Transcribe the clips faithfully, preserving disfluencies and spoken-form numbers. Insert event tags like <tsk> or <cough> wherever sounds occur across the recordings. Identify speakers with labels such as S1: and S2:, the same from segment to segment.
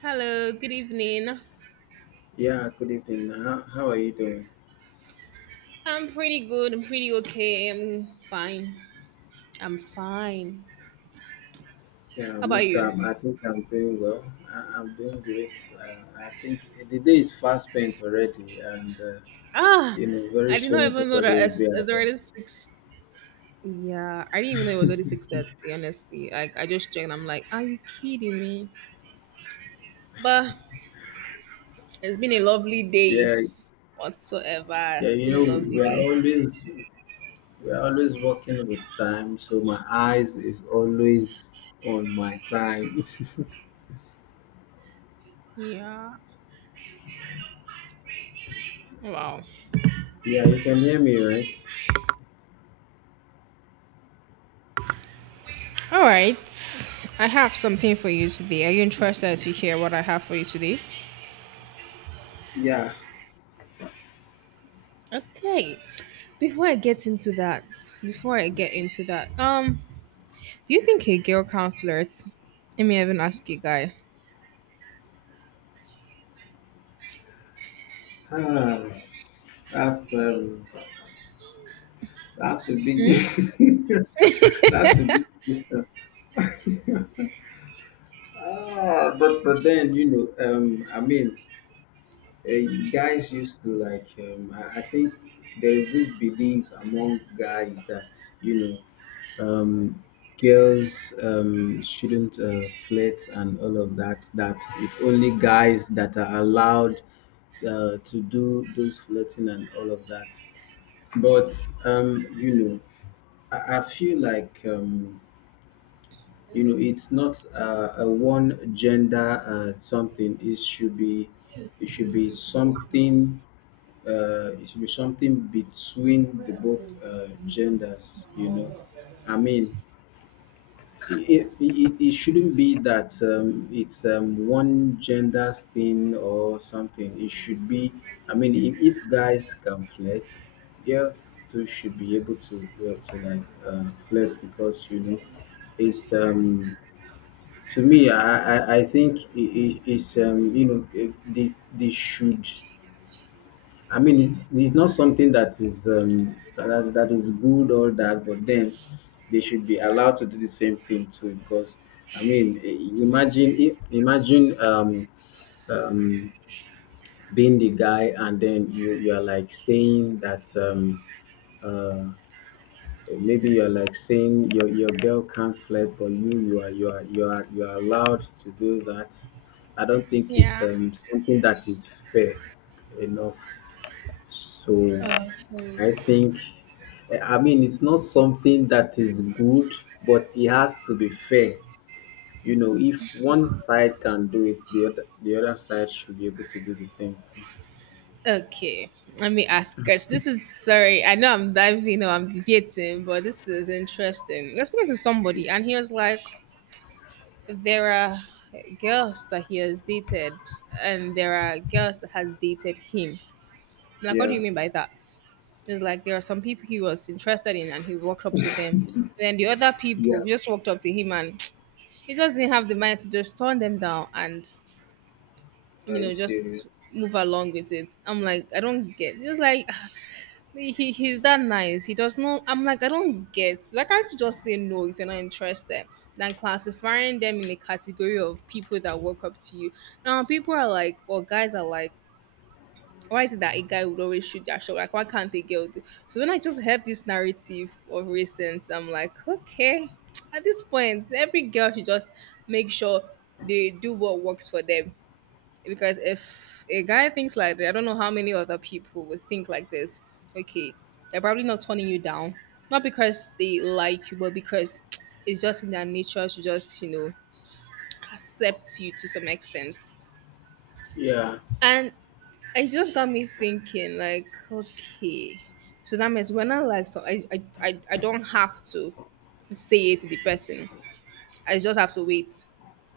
S1: Hello, good evening.
S2: Yeah, good evening. Uh, How, how are you doing?
S1: I'm pretty good. I'm pretty okay. I'm fine. I'm fine.
S2: Yeah,
S1: How
S2: me
S1: about
S2: too.
S1: you?
S2: I'm, I think I'm doing well. I, I'm doing great. Uh, I think the day is fast spent already, and uh,
S1: Ah,
S2: you know, very
S1: I did
S2: soon
S1: not even know
S2: everybody
S1: that
S2: will
S1: it's,
S2: be at
S1: it's already
S2: rest.
S1: six. Yeah, I didn't even know it was already six thirty. Honestly, like I just checked. I'm like, are you kidding me? But it's been a lovely
S2: Yeah,
S1: day. Whatsoever,
S2: yeah.
S1: it's
S2: You
S1: been
S2: know,
S1: a
S2: we,
S1: lovely
S2: we are
S1: day.
S2: always we are always working with time, so my eyes is always on my time.
S1: Yeah. Wow.
S2: <laughs> Yeah, you can hear me, right?
S1: All right. I have something for you today. Are you interested to hear what I have for you today?
S2: Yeah.
S1: Okay. Before I get into that, Before I get into that, um, do you think a girl can flirt? Let me even ask you, guy.
S2: Ah, that's um, that's the
S1: Hmm?
S2: biggest. <laughs> That's the biggest. <laughs> Ah, but but then you know, um, I mean, uh, you guys used to like. Um, I, I think there is this belief among guys that you know, um, girls um shouldn't uh, flirt and all of that. That it's only guys that are allowed uh, to do those flirting and all of that. But um, you know, I, I feel like um you know, it's not uh, a one gender uh, something. It should be, it should be something. Uh, it should be something between the both uh, genders. You know, I mean, it, it, it it shouldn't be that um, it's um, one gender's thing or something. It should be, I mean, if, if guys can flex, girls too should be able to, uh, to like uh, flex because, you know, it's um, to me, I I, I think it, it, it's um you know eh, they they should. I mean, it, it's not something that is um that, that is good or that, but then they should be allowed to do the same thing too. Because I mean, eh, imagine if imagine um um being the guy and then you you are like saying that um uh, Eh, maybe you're like saying your your girl can't flirt but you you are you are you are you are allowed to do that. I don't think it's
S1: Yeah.
S2: um something that is fair enough. So
S1: Oh, sorry.
S2: i think i I mean it's not something that is good but it has to be fair. You know, if one side can do it, the other the other side should be able to do the same thing.
S1: Okay, let me ask guys. This is sorry. I know I'm diving or I'm debating, but this is interesting. I was speaking to somebody, and he was like, "There are girls that he has dated, and there are girls that has dated him." Like, what do you
S2: Yeah.
S1: mean by that? It's like there are some people he was interested in and he walked up to them. Then the other
S2: Yeah.
S1: people just walked up to him and <tsk> he just didn't have the mind to just turn them down and,
S2: Are
S1: you
S2: you
S1: know,
S2: serious?
S1: just move along with it. I'm like, I don't get. It's like, <sighs> he, he- he's that nice. He does not. I'm like, I don't get. Why can't you just say no if you're not interested? Than classifying them in a category of people that walk up to you. Now, people are like, or guys are like, why is it that a guy would always shoot their shot? Like, why can't a girl do? So when I just heard this narrative of recent, I'm like, okay, at this point, every girl should just make sure they do what works for them. Because if a guy thinks like that, I don't know how many other people would think like this. Okay, they're probably not turning you down, not because they like you, but because <tsk> it's just in their nature to just, you know, accept you to some extent.
S2: Yeah.
S1: And it just got me thinking like, okay, so that means when I like, so I, I i i don't have to say it to the person. I just have to wait.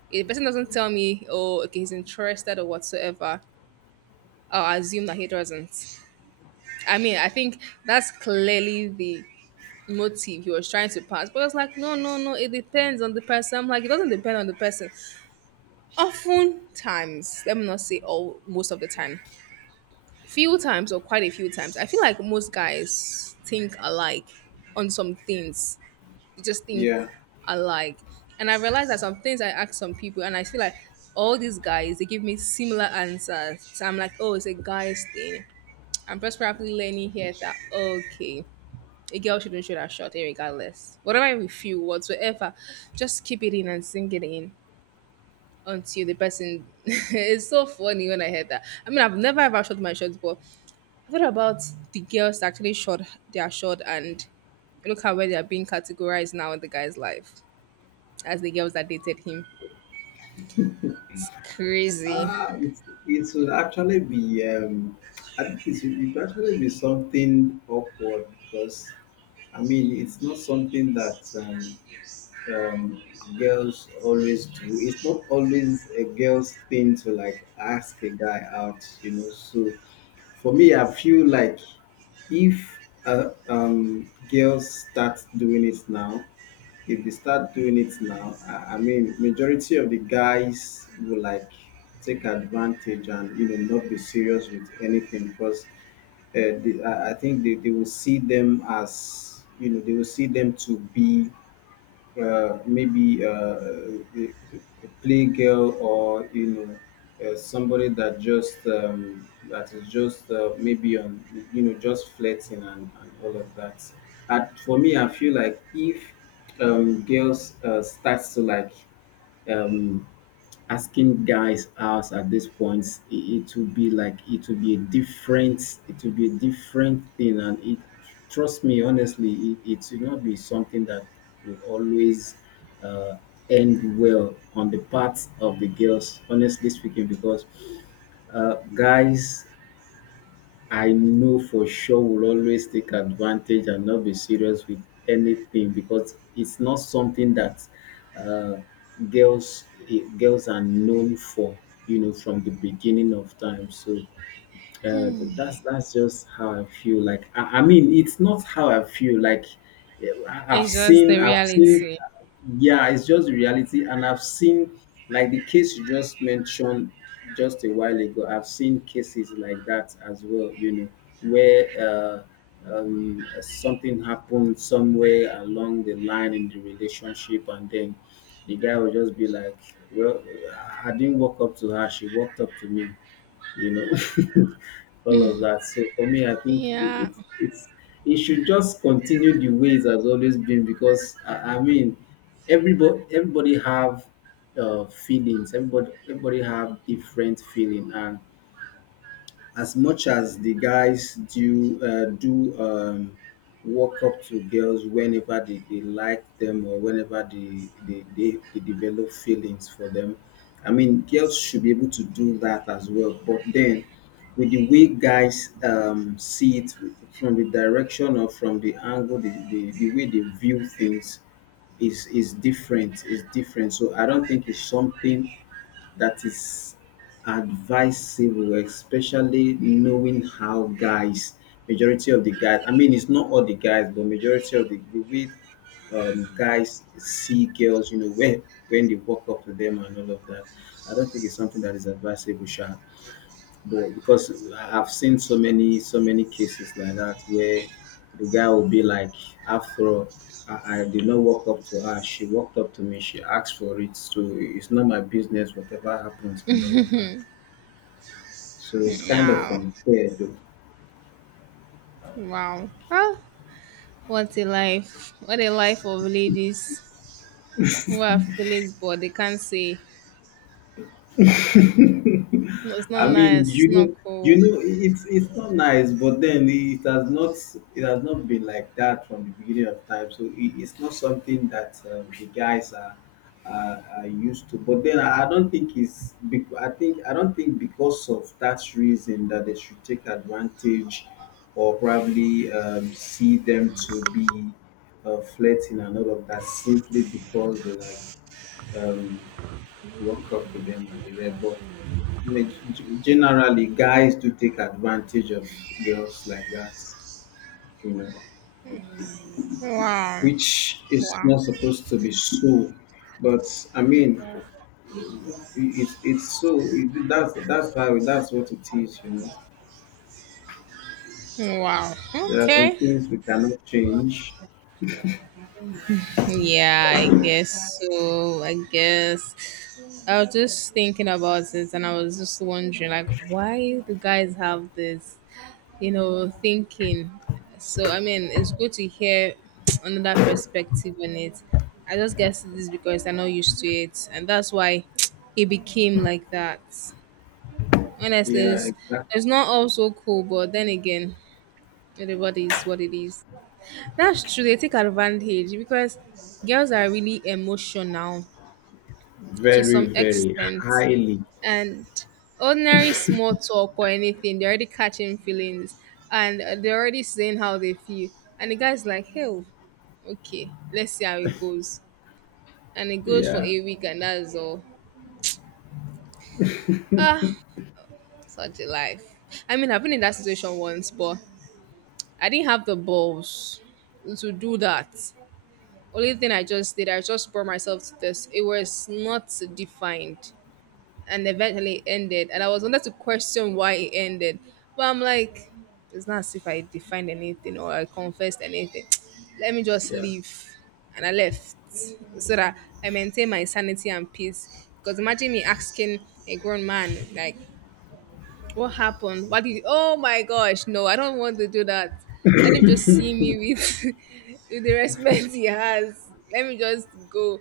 S1: If the person doesn't tell me, oh, okay, he's interested or whatsoever, I'll assume that he doesn't. I mean, I think that's clearly the motive he was trying to pass, but it's like, no no no it depends on the person. I'm like, it doesn't depend on the person often times. Let me not say all, most of the time. Few times or quite a few times. I feel like most guys think alike on some things. They just think
S2: Yeah.
S1: alike. And I realized that some things I ask some people and I feel like all these guys, they give me similar answers. So I'm like, oh, it's a guy's thing. I'm just probably learning here that okay, a girl shouldn't shoot her shot regardless. Whatever you feel whatsoever, just keep it in and sink it in until the person <laughs> it's so funny when I heard that. I mean, I've never ever shot my shots, but what about the girls that actually shot their shot and look how where they're being categorized now in the guy's life as the girls that dated him? Crazy.
S2: Ah, it's, it would actually be, um, I think it's, it would actually be something awkward because, I mean, it's not something that um, um, girls always do. It's not always a girl's thing to like ask a guy out, you know. So for me, I feel like if uh, um, girls start doing it now, if they start doing it now, I, I mean, majority of the guys will like take advantage and you know not be serious with anything because uh, the, I I think they, they will see them as you know they will see them to be uh, maybe uh, a, a playgirl or you know uh, somebody that just um, that is just uh, maybe on you know just flirting and, and all of that. And for me, I feel like if um, girls uh, starts to like um, asking guys out at this point it, it will be like it will be a different it will be a different thing and it trust me honestly it, it will not be something that will always uh, end well on the part of the girls, honestly speaking, because uh, guys I know for sure will always take advantage and not be serious with anything because it's not something that uh, girls eh, girls are known for, you know, from the beginning of time. So uh, that's that's just how I feel. Like I, I mean, it's not how I feel. Like eh, I- I've
S1: It's just the
S2: seen, I've seen.
S1: reality.
S2: Yeah, it's just the reality, and I've seen like the case you just mentioned just a while ago. I've seen cases like that as well. You know, where uh, um, something happened somewhere along the line in the relationship, and then the guy will just be like, "Well, I I didn't walk up to her; she walked up to me." You know, <laughs> all of that. So for me, I think i-
S1: Yeah.
S2: it's it's it should just continue the way it has always been because I, I mean, everybody everybody have uh, feelings. Everybody everybody have different feeling, and as much as the guys do uh, do um, walk up to girls whenever they, they like them or whenever they they, they they develop feelings for them, i mean girls should be able to do that as well. But then with the way guys um, see it, from the direction or from the angle the, the, the way they view things is is different is different. So i don't think it's something that is advisable, especially knowing how guys, majority of the guys, I mean, it's not all the guys, but majority of the, the way um, guys see girls, you know, when when they walk up to them and all of that. I don't think it's something that is advisable, Sha. But because I've seen so many so many cases like that where the guy will be like, after all, I, I did not walk up to her. She walked up to me. She asked for it. So it's not my business. Whatever happens and all of that. So it's kind of
S1: Yeah.
S2: unfair though.
S1: Wow. Well, what a life. What a life of ladies who have feelings but they can't say. No, it's not
S2: I mean,
S1: nice. It's
S2: you
S1: not
S2: know,
S1: cool.
S2: you know, i- it's it's not nice, but then it has not it has not been like that from the beginning of time. So it, it's not something that um, the guys are, are are used to. But then I I don't think it's bec- I think I don't think because of that reason that they should take advantage or probably um, see them to be uh, flirting and all of that simply because they like um, walk up to them and they read. But Maj- g- generally guys do take advantage of girls like that, you know,
S1: Wow.
S2: which is
S1: Wow.
S2: not supposed to be so. But i mean, i- it's it's so it, that's that's how that's what it is, you know.
S1: Wow.
S2: There are some
S1: Okay.
S2: things we cannot change.
S1: Yeah, I guess so. I guess I was just thinking about it and I was just wondering like, why do guys have this, you know, thinking. So I mean, it's good to hear <tsk> another perspective on it. I just guess it is because I'm not used to it and that's why <tsk> it became like that. Honestly,
S2: Yeah,
S1: it's,
S2: exactly.
S1: it's not also cool, but then again, everybody is what it is. That's true. They take advantage because girls are really emotional to some
S2: Very, very
S1: extent,
S2: highly.
S1: and ordinary small talk or anything, they're already catching feelings and uh, they're already saying how they feel. And the guy's like, "Hell, okay, let's see how it goes." And it goes for
S2: Yeah.
S1: a week, and that's all. Ah, such a life. I mean, I've been in that situation once, but I didn't have the balls to do that. Only thing I just did, I just brought myself to this. It was not defined and eventually ended. And I was wanted to question why it ended. But I'm like, it's not as if I defined anything or I confessed anything. <tsk> Let me just
S2: Yeah.
S1: leave. And I left so that I maintain my sanity and peace. Because imagine me asking a grown man, like, what happened? What did? Oh my gosh! No, I don't want to do that. Let him just see me with, <laughs> with the respect he has. Let me just go,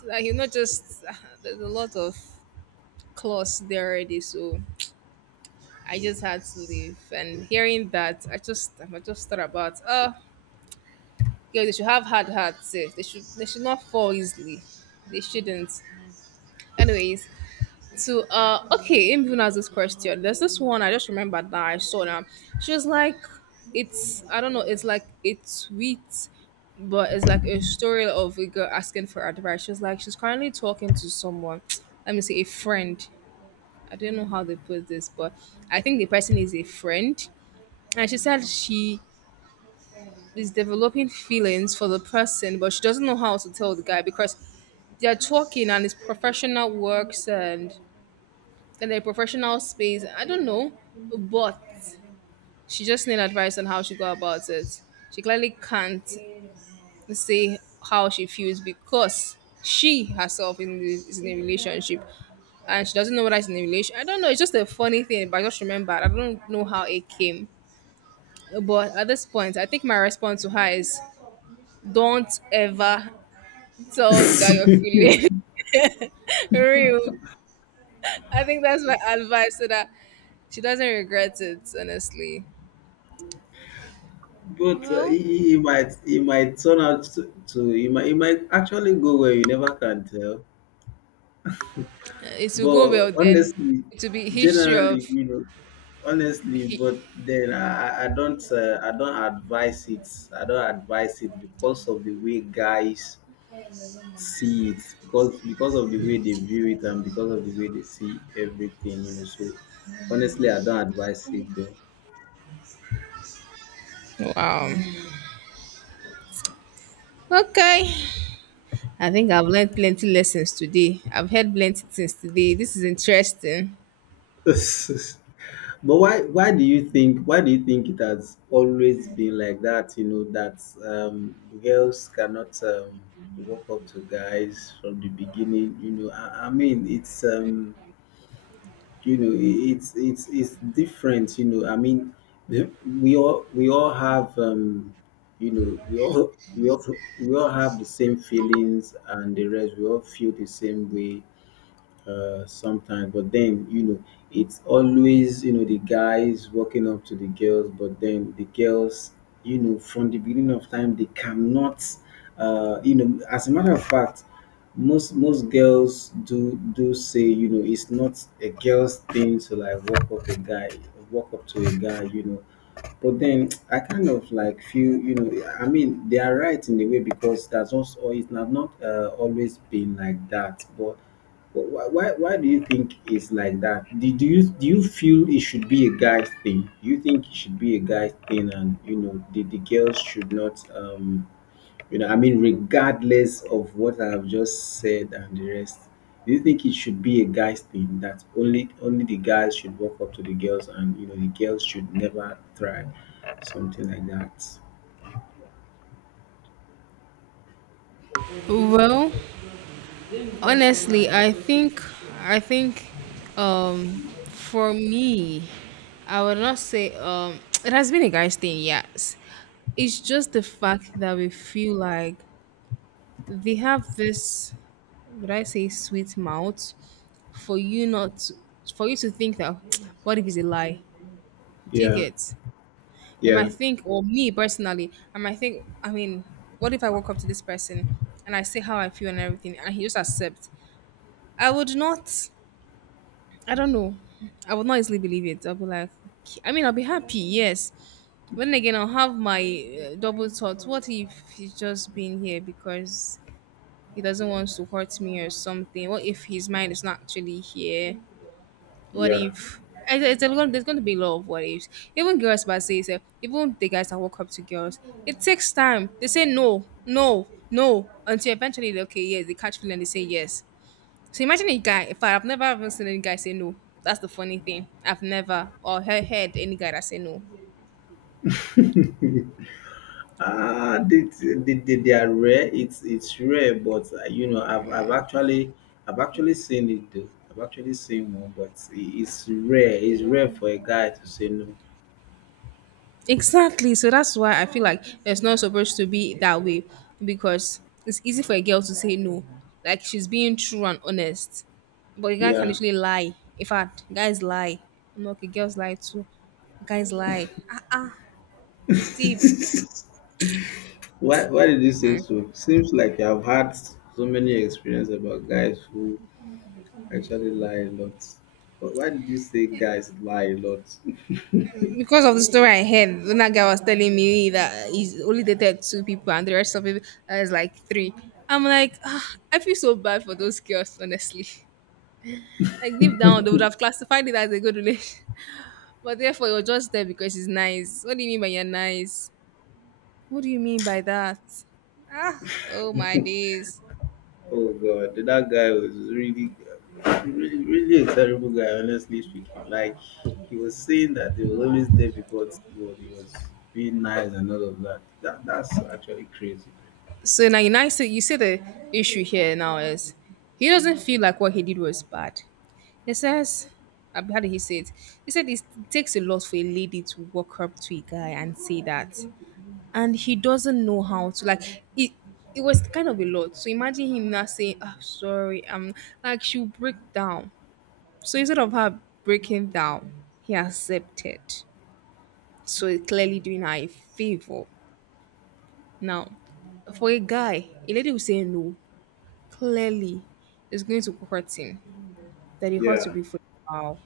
S1: so that he'll not just. <laughs> <sighs> There's a lot of claws there already, so I just had to leave. And hearing that, I just, I just thought about, oh, yeah, they should have hard hearts. Eh. They should, they should not fall easily. They shouldn't. Anyways, so, uh, okay, him even asked this question. There's this one I just remembered that I saw now. She was like, it's I don't know, it's like it's sweet, but it's like a story of a girl asking for advice. She's like, she's currently talking to someone. <tsk> Let me say a friend. I don't know how they put this, but I think the person is a friend. And she said she is developing feelings for the person, but she doesn't know how to tell the guy because they're talking and it's professional works and in a professional space. I don't know, but she just need advice on how she go about it. She clearly can't say how she feels because she herself in this, is in a relationship and she doesn't know whether it's in a relation. I don't know. It's just a funny thing, but I just remembered. I don't know how it came. But at this point, I think my response to her is don't ever tell
S2: <laughs>
S1: the guy you're feeling <laughs> real. I think that's my advice so that she doesn't regret it, honestly.
S2: But uh,
S1: Well,
S2: he, he might he might turn out to, to he, might, he might actually go where you never can tell
S1: it will go
S2: But
S1: well then.
S2: honestly,
S1: It will be history of.
S2: generally, you know, honestly,
S1: He-
S2: but then I, I I don't uh, I don't advise it. I don't advise it because of the way guys see it, because because of the way they view it and because of the way they see everything, you know. So honestly, I don't advise it though.
S1: wow. Okay. I think I've learned plenty lessons today. I've heard plenty things today. This is interesting.
S2: <laughs> But why why do you think why do you think it has always been like that, you know, that um girls cannot um walk up to guys from the beginning, you know. I, I mean it's um you know i- it's it's it's different, you know. I mean the- we all we all have um you know we all we all we all have the same feelings and the rest, we all feel the same way uh, sometimes. But then, you know, it's always, you know, the guys walking up to the girls, but then the girls, you know, from the beginning of time, they cannot, uh, you know, as a matter of fact, most most girls do do say you know it's not a girl's thing to like walk up a guy, walk up to a guy you know. But then <tsk> I kind of like feel, you know, I mean, they are right in a way because that's also it's not not uh, always been like that. But Wh- wh- Why, why do you think it's like that? Do, do you do you feel it should be a guy thing? Do you think it should be a guy thing, and you know the, the girls should not, um, you know, I mean, regardless of what I've just said and the rest, do you think it should be a guy's thing that only only the guys should walk up to the girls and you know the girls should never try something like that?
S1: Well, honestly, I think I think um for me, I would not say um <tsk> it has been a guy's thing, yes. It's just the fact that we feel like they have this, would I say, sweet mouth for you not to, for you to think that <tsk> what if it's a lie? Do you
S2: Yeah,
S1: get? They
S2: yeah,
S1: might think, or me personally, I might think, I mean, what if I walk up to this person and I say how I feel and everything and he just accepts? I would not, I don't know. I would not easily believe it. I'll be like, "Okay." I mean, I'll be happy, yes. But then again, I'll have my uh, double thoughts. What if he's just being here because he doesn't want to hurt me or something? What if his mind is not actually here? What
S2: yeah.
S1: if it's, it's a lot, there's going to be a lot of what ifs even girls but say say, even the guys that walk up to girls, it takes time, they say no no no until eventually they okay yes they catch feeling and they say yes. So imagine a guy, if I, I've never even seen any guy say no. That's the funny thing. I've never or he- heard any guy that say no.
S2: <laughs> Ah, they, they, they, they are rare. It's it's rare, but uh, you know, I've, I've actually I've actually seen it though. I've actually seen one, but it- it's rare. It's rare for a guy to say no.
S1: Exactly. So that's why I feel like it's not supposed to be that way because it's easy for a girl to say no. Like she's being true and honest. But a guy can
S2: Yeah.
S1: literally lie. In fact, guys lie. I'm like, okay, girls lie too. Guys lie. Ah, it's deep.
S2: <laughs> Why Why did you say so? Seems like I've had so many experiences about guys who actually lie a lot. But why did you say guys lie a lot?
S1: Because of the story I heard, when that guy was telling me that he's only dated two people and the rest of it is like three. I'm like, ah, I feel so bad for those girls, honestly. <laughs> Like deep down, they would have classified it as a good relation. But therefore, you're just there because it's nice. What do you mean by you're nice? What do you mean by that? Ah, oh my days.
S2: Oh god, that guy was really, really, really a terrible guy. Honestly speaking, like he was saying that he was always there because he was, he was being nice and all of that. That that's actually crazy.
S1: So now you nice. You see the issue here now is he doesn't feel like what he did was bad. He says, uh, how did he say it? He said it takes a lot for a lady to walk up to a guy and say that, and he doesn't know how to like it. It was kind of a lot. So imagine him not saying, "I'm sorry." I'm like she'll break down. So instead of her breaking down, he accepted. So he's clearly doing her a favor. Now, for a guy, a lady will say no. Clearly, it's going to hurt him. That he hurt to
S2: Yeah,
S1: be for a while.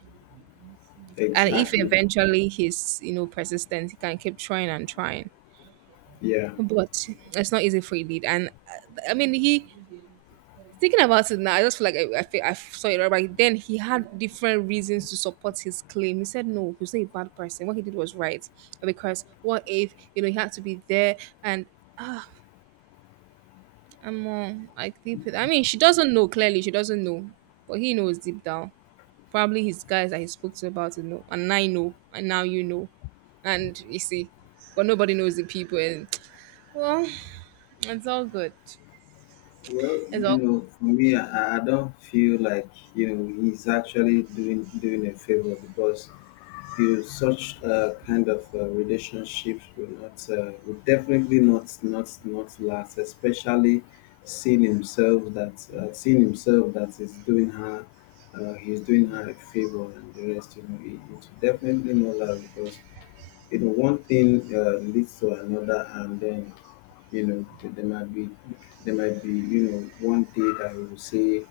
S1: And if
S2: exactly.
S1: eventually he's, you know, persistent, he can keep trying and trying.
S2: Yeah.
S1: But it's not easy for a lead. And uh, I mean, he thinking about it now, I just feel like I, I, feel, I saw it right back then. He had different reasons to support his claim. He said no, he was not a bad person. What he did was right because what if you know he had to be there and ah, I'm uh, like deep. I mean, she doesn't know clearly. She doesn't know, but he knows deep down. Probably his guys that he spoke to about it know, and I know, and now you know, and you see, but nobody knows the people. And <tsk> well, it's all good.
S2: Well,
S1: It's
S2: you
S1: all
S2: know, for me, I, I don't feel like you know he's actually doing doing a favor, because you such uh, kind of uh, relationships will not uh, will definitely not not not last, especially seeing himself that uh, seeing himself that is doing her, uh, he's doing her a favor, and the rest, you know it, it will definitely not last. Because you know one thing uh, leads to another, and then you know there might be there might be you know one day that he will say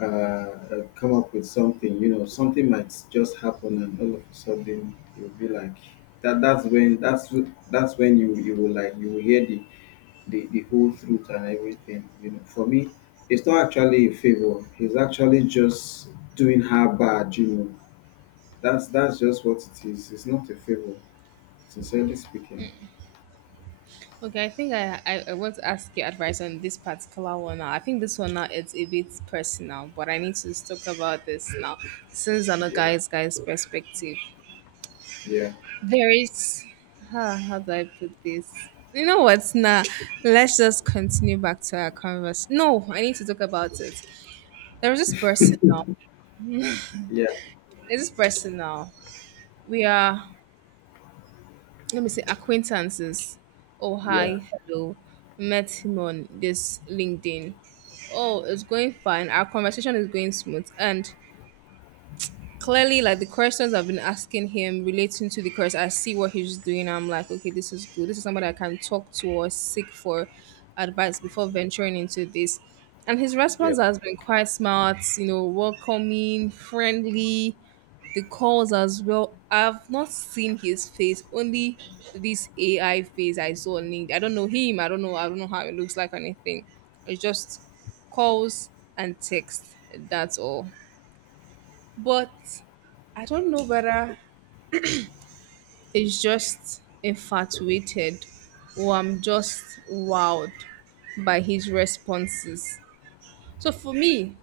S2: uh, uh, come up with something. You know, something might just happen, and all of a sudden you'll be like that. That's when that's w- that's when you you will like you will hear the the, the whole truth and everything. You know, for me, it's not actually a favor. He's actually just doing her bad. You know, that's that's just what it is. It's not a favor, sincerely speaking.
S1: okay. I think I, I, I want to ask your advice on this particular one now. I think this one now it's a bit personal, but I need to talk about this now since on a
S2: Yeah,
S1: guy's guy's perspective.
S2: yeah,
S1: There is how, how do I put this? You know what? Nah, let's just continue back to our converse. No, I need to talk about it. There was this person now.
S2: yeah,
S1: There's this person now. We are let me see acquaintances. Oh
S2: yeah,
S1: hi, hello. Met him on this LinkedIn. Oh, it's going fine. Our conversation is going smooth and clearly, like the questions I've been asking him relating to the course, I see what he's doing. I'm like, okay, this is good. This is somebody I can talk to or seek for advice before venturing into this. And his
S2: yeah,
S1: response has been quite smart, you know, welcoming, friendly. The calls as well. I've not seen his face, only this A I face I saw on LinkedIn. I don't know him. I don't know. I don't know how it looks like or anything. It's just calls and text. That's all. But I don't know whether it's just infatuated or I'm just wowed by his responses. So for me,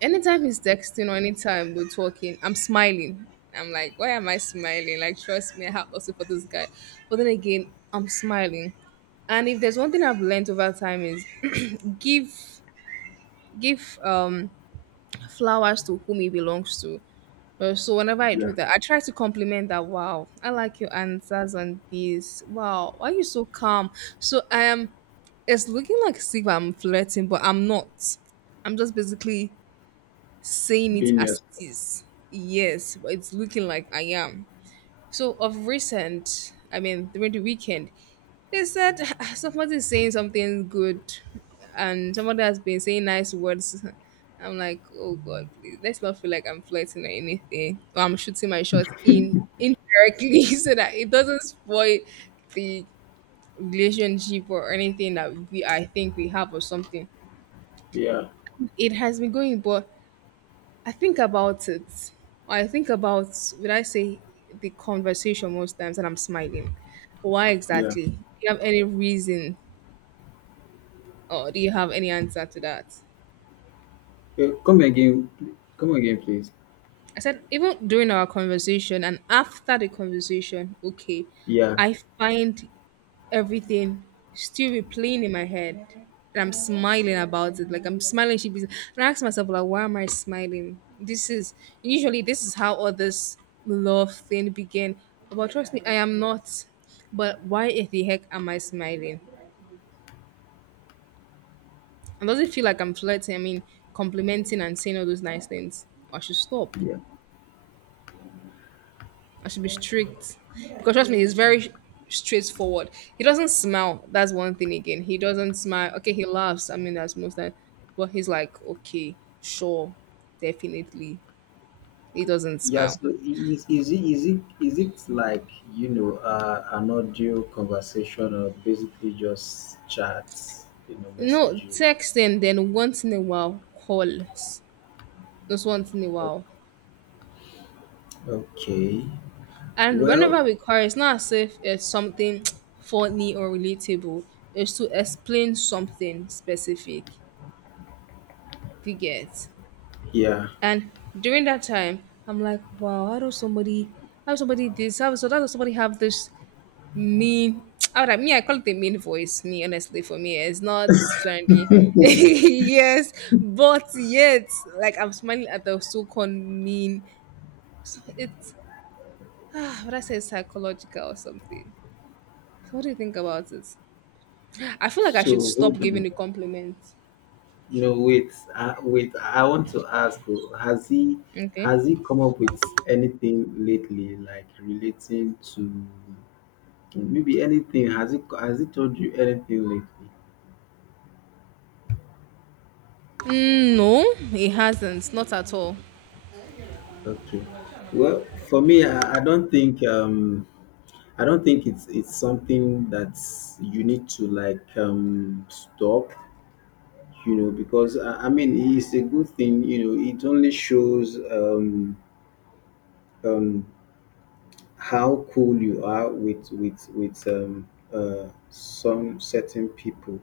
S1: anytime he's texting or anytime we're talking, I'm smiling. I'm like, why am I smiling? Like, trust me, I have also for this guy. But then again, I'm smiling. And if there's one thing I've learned over time is <clears throat> give give um flowers to whom it belongs to. Uh, so whenever I
S2: yeah.
S1: do that, I try to compliment that. Wow, I like your answers on this. Wow, why are you so calm? So I am. It's looking like as if I'm flirting, but I'm not. I'm just basically saying it
S2: Been.
S1: as it is. Yes, but it's looking like I am. So of recent, I mean during the weekend, is that <laughs> <sighs> somebody's saying something good and somebody has been saying nice words. <laughs> I'm like, oh God, please, let's not feel like I'm flirting or anything. Or I'm shooting my shot in indirectly <laughs> so that it doesn't spoil the relationship or anything that we I think we have or something.
S2: Yeah,
S1: It has been going, but I think about it. I think about, would I say, the conversation most times, and I'm smiling. Why
S2: yeah.
S1: exactly? Do you have any reason, or do you have any answer to that?
S2: Uh, come again, pl- come again, please.
S1: I said, even during our conversation and after the conversation, okay,
S2: Yeah.
S1: I find everything still replaying in my head. And I'm smiling about it. Like I'm smiling, she be and I ask myself, like, why am I smiling? This is usually this is how all this love thing began. But trust me, I am not. But why in the heck am I smiling? And does it feel like I'm flirting? I mean, complimenting and saying all those nice things. I should stop.
S2: Yeah.
S1: I should be strict. Because trust me, he's very straightforward. He doesn't smile. That's one thing again. He doesn't smile. Okay, he laughs. I mean, that's most time. But he's like, okay, sure, definitely. He doesn't
S2: Yeah,
S1: smile.
S2: so is, is it is it is it like you know uh, an audio conversation, or basically just chats, you know,
S1: No,
S2: messages?
S1: text and then once in a while calls. Just once in a while.
S2: Okay.
S1: And
S2: Well,
S1: whenever we call, it's not as if it's something <tsk> funny or relatable. It's to explain something specific. You get.
S2: yeah.
S1: And during that time, I'm like, wow, how does somebody, how does somebody this, how, so how does somebody have this mean, <tsk> how would I, me, I call it a mean voice, me, honestly, for me, it's not trendy. <laughs> yes, but yet, like, I'm smiling at the so-called mean, so it's, <sighs> ah, what I say, psychological or something. What do you think about it? I feel like I should
S2: So
S1: stop
S2: hold
S1: giving
S2: on.
S1: the compliments.
S2: No, wait. Uh, wait. I want to ask. Oh, Has he
S1: Okay.
S2: has he come up with anything lately, like relating to maybe anything? Has he has he told you anything lately?
S1: Mm, no, it hasn't. Not at all.
S2: Okay. Well, for me, I, I don't think um I don't think it's it's something that you need to like um stop, you know, because I, I mean it's a good thing. You know, it only shows um um how cool you are with with with um uh some certain people.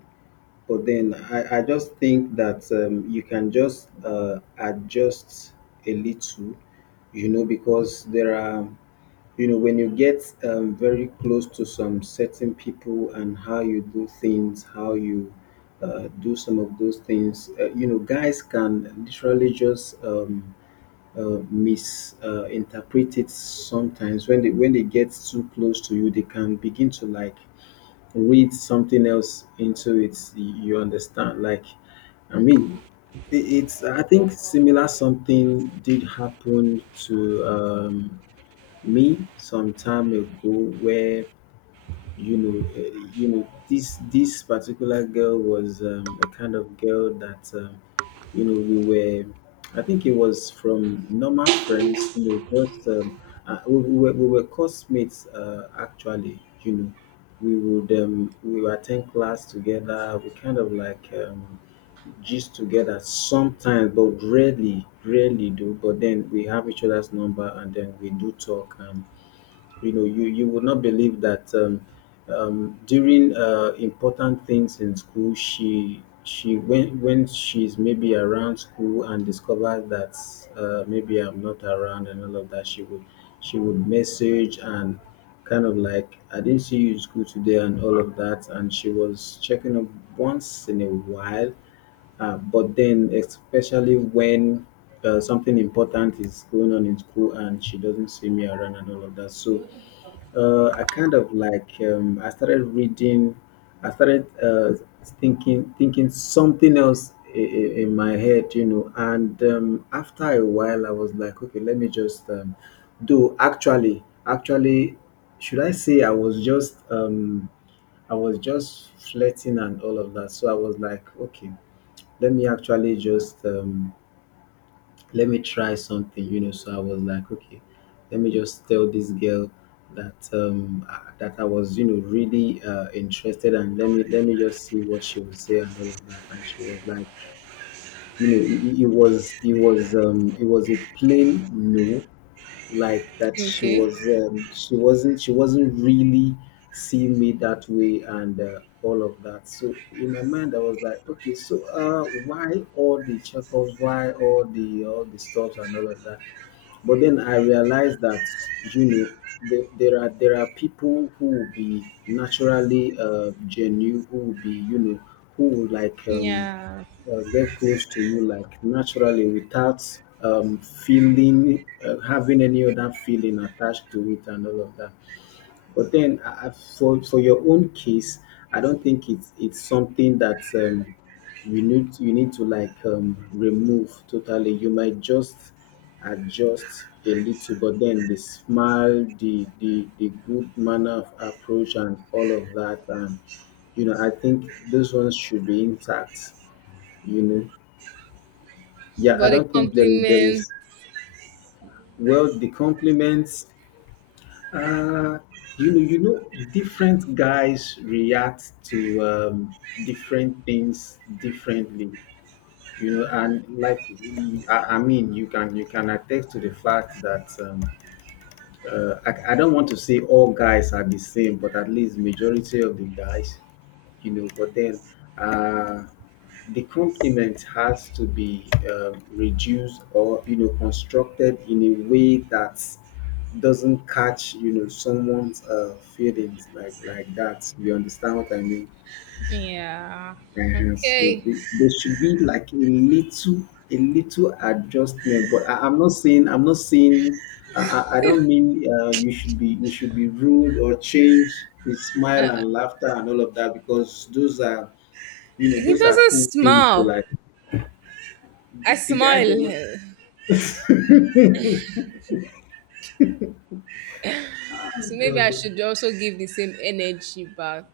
S2: But then, I, I just think that um, you can just uh, adjust a little, you know because there are you know when you get um, very close to some certain people, and how you do things how you uh, do some of those things. Uh, you know guys can literally just um, uh, misinterpret it sometimes. When they when they get too close to you, they can begin to like read something else into it. You you understand, like, I mean, it- it's, I think, similar. Something did happen to um me some time ago, where, you know, uh, you know, this this particular girl was, um, a kind of girl that, um, you know we were. I think it was from normal friends. You know, just, um, uh, we, we were we were classmates. Uh, actually, you know, we would um, we would attend class together. We kind of like um, gist together sometimes, but rarely, rarely do. But then we have each other's number, and then we do talk. And you know, you you would not believe that, um, um, during uh, important things in school, she she when when she's maybe around school and discovers that, uh, maybe I'm not around and all of that, she would she would message, and kind of like, I didn't see you in school today and all of that. And she was checking up once in a while, uh, but then, especially when uh, something important is going on in school and she doesn't see me around and all of that. So uh, I kind of like um, I started reading. I started uh, thinking thinking something else in, in my head, you know. And um, after a while, I was like, okay, let me just, um, do. Actually, actually, should I say I was just, um, I was just flirting and all of that. So I was like, okay, let me actually just um, let me try something, you know. So I was like, okay, let me just tell this girl that, um, I- that I was, you know, really uh, interested, and let me let me just see what she would say and all of that. And she was like, you know, it, it it was it was um, it was a plain no, like, that she
S1: Okay.
S2: was, um, she wasn't she wasn't really seeing me that way and uh, all of that. So in my mind, I was like, okay, so uh, why all the checkups? Why all the all the stuff and all of that? But then I realized that you know the, there are there are people who will be naturally uh, genuine, who will be you know who will like um,
S1: Yeah.
S2: uh, get close to you like naturally, without um, feeling uh, having any other feeling attached to it and all of that. But then, I, I, for for your own case, I don't think it's it's something that, um, you need you need to like um, remove totally. You might just adjust a little, but then the smile, the the the good manner of approach, and all of that, and you know, I think those ones should be intact. You know, yeah, I
S1: But a
S2: don't think there is— there
S1: compliment.
S2: is well the compliments. Uh, you know, you know, Different guys react to, um, different things differently. You know, and like you- you- I, I mean, you can you can attest to the fact that, um, uh, I, I don't want to say all guys are the same, but at least majority of the guys, you know. But then, uh, the compliment has to be, um, reduced, or you know constructed in a way that doesn't catch you know someone's uh, feelings like like that. You understand what I mean?
S1: Yeah.
S2: Uh-huh. So
S1: Okay.
S2: the- there should be like a little, a little adjustment. But I, I'm not saying, I'm not saying, I, I I don't mean uh, you should be— you should be rude or change the smile
S1: Uh,
S2: and laughter and all of that, because those are, you know,
S1: He
S2: those are
S1: doesn't
S2: cool things to
S1: smile.
S2: like. The,
S1: I
S2: the guy
S1: smile.
S2: doesn't.
S1: So maybe I
S2: Does
S1: should also give the same energy back.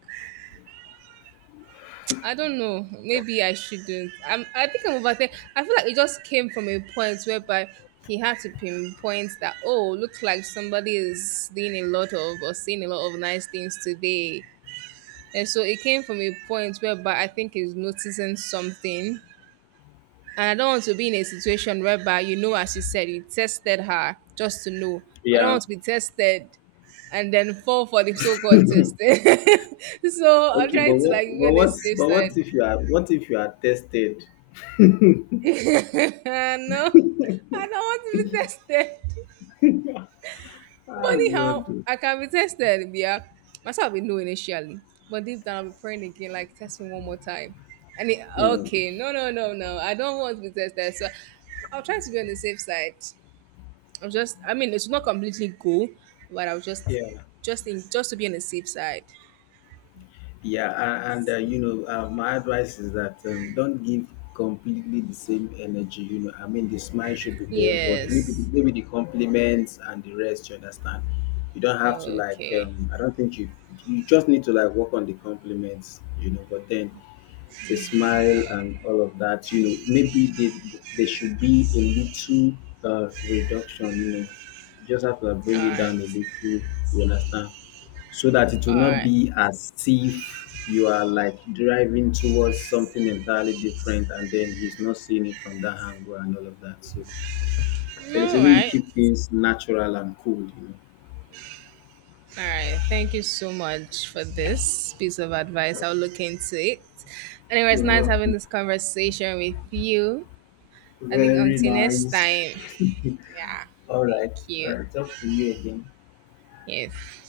S1: I don't know. Maybe I shouldn't. I'm, I think I'm overthinking. I feel like it just came from a point whereby he had to pinpoint that, oh, looks like somebody is doing a lot of or saying a lot of nice things today. And so it came from a point whereby I think he's noticing something. And I don't want to be in a situation whereby, you know, as you said, you tested her just to know. I don't
S2: Yeah.
S1: want to be tested and then fall for the so called testing. <laughs> so I'm
S2: Okay, but
S1: trying to
S2: what,
S1: like be
S2: but
S1: on the
S2: what,
S1: safe
S2: but
S1: side.
S2: what if you are, what if you are tested? <laughs> Oh,
S1: <laughs> no, I don't want to be tested. Funny how
S2: God.
S1: I can be tested, yeah. Myself, I'll be no initially, but deep down, I'll be praying again, like, test me one more time. And it,
S2: Hmm.
S1: okay, no, no, no, no, I don't want to be tested. So I'll try to be on the safe side. I was just I mean it's not completely go, but I was just
S2: Yeah.
S1: just in just to be on the safe side.
S2: Yeah, a- and uh, you know uh, my advice is that, um, don't give completely the same energy. you know I mean, the smile should be there, but maybe the—
S1: Yes.
S2: maybe the compliments and the rest, you understand. You don't have to like,
S1: Okay.
S2: um, I don't think you you just need to like work on the compliments, you know but then, the smile and all of that, you know maybe they there should be a little uh, reduction. You know you just have to, like,
S1: All
S2: bring it
S1: right.
S2: down a little, you understand. So that it will
S1: All
S2: not
S1: right.
S2: be as if you are like driving towards something entirely different, and then he's not seeing it from that angle and all of that. So there is a
S1: All
S2: way you
S1: right.
S2: keep things natural and cool, you
S1: All right. Thank you so much for this piece of advice. I'll look into it. Anyway, it's
S2: know.
S1: nice having
S2: Well,
S1: this conversation with you. I think
S2: very
S1: until next
S2: nice.
S1: time.
S2: <laughs>
S1: Yeah.
S2: All
S1: Thank
S2: right. All
S1: you.
S2: right. Talk to you again.
S1: Yes.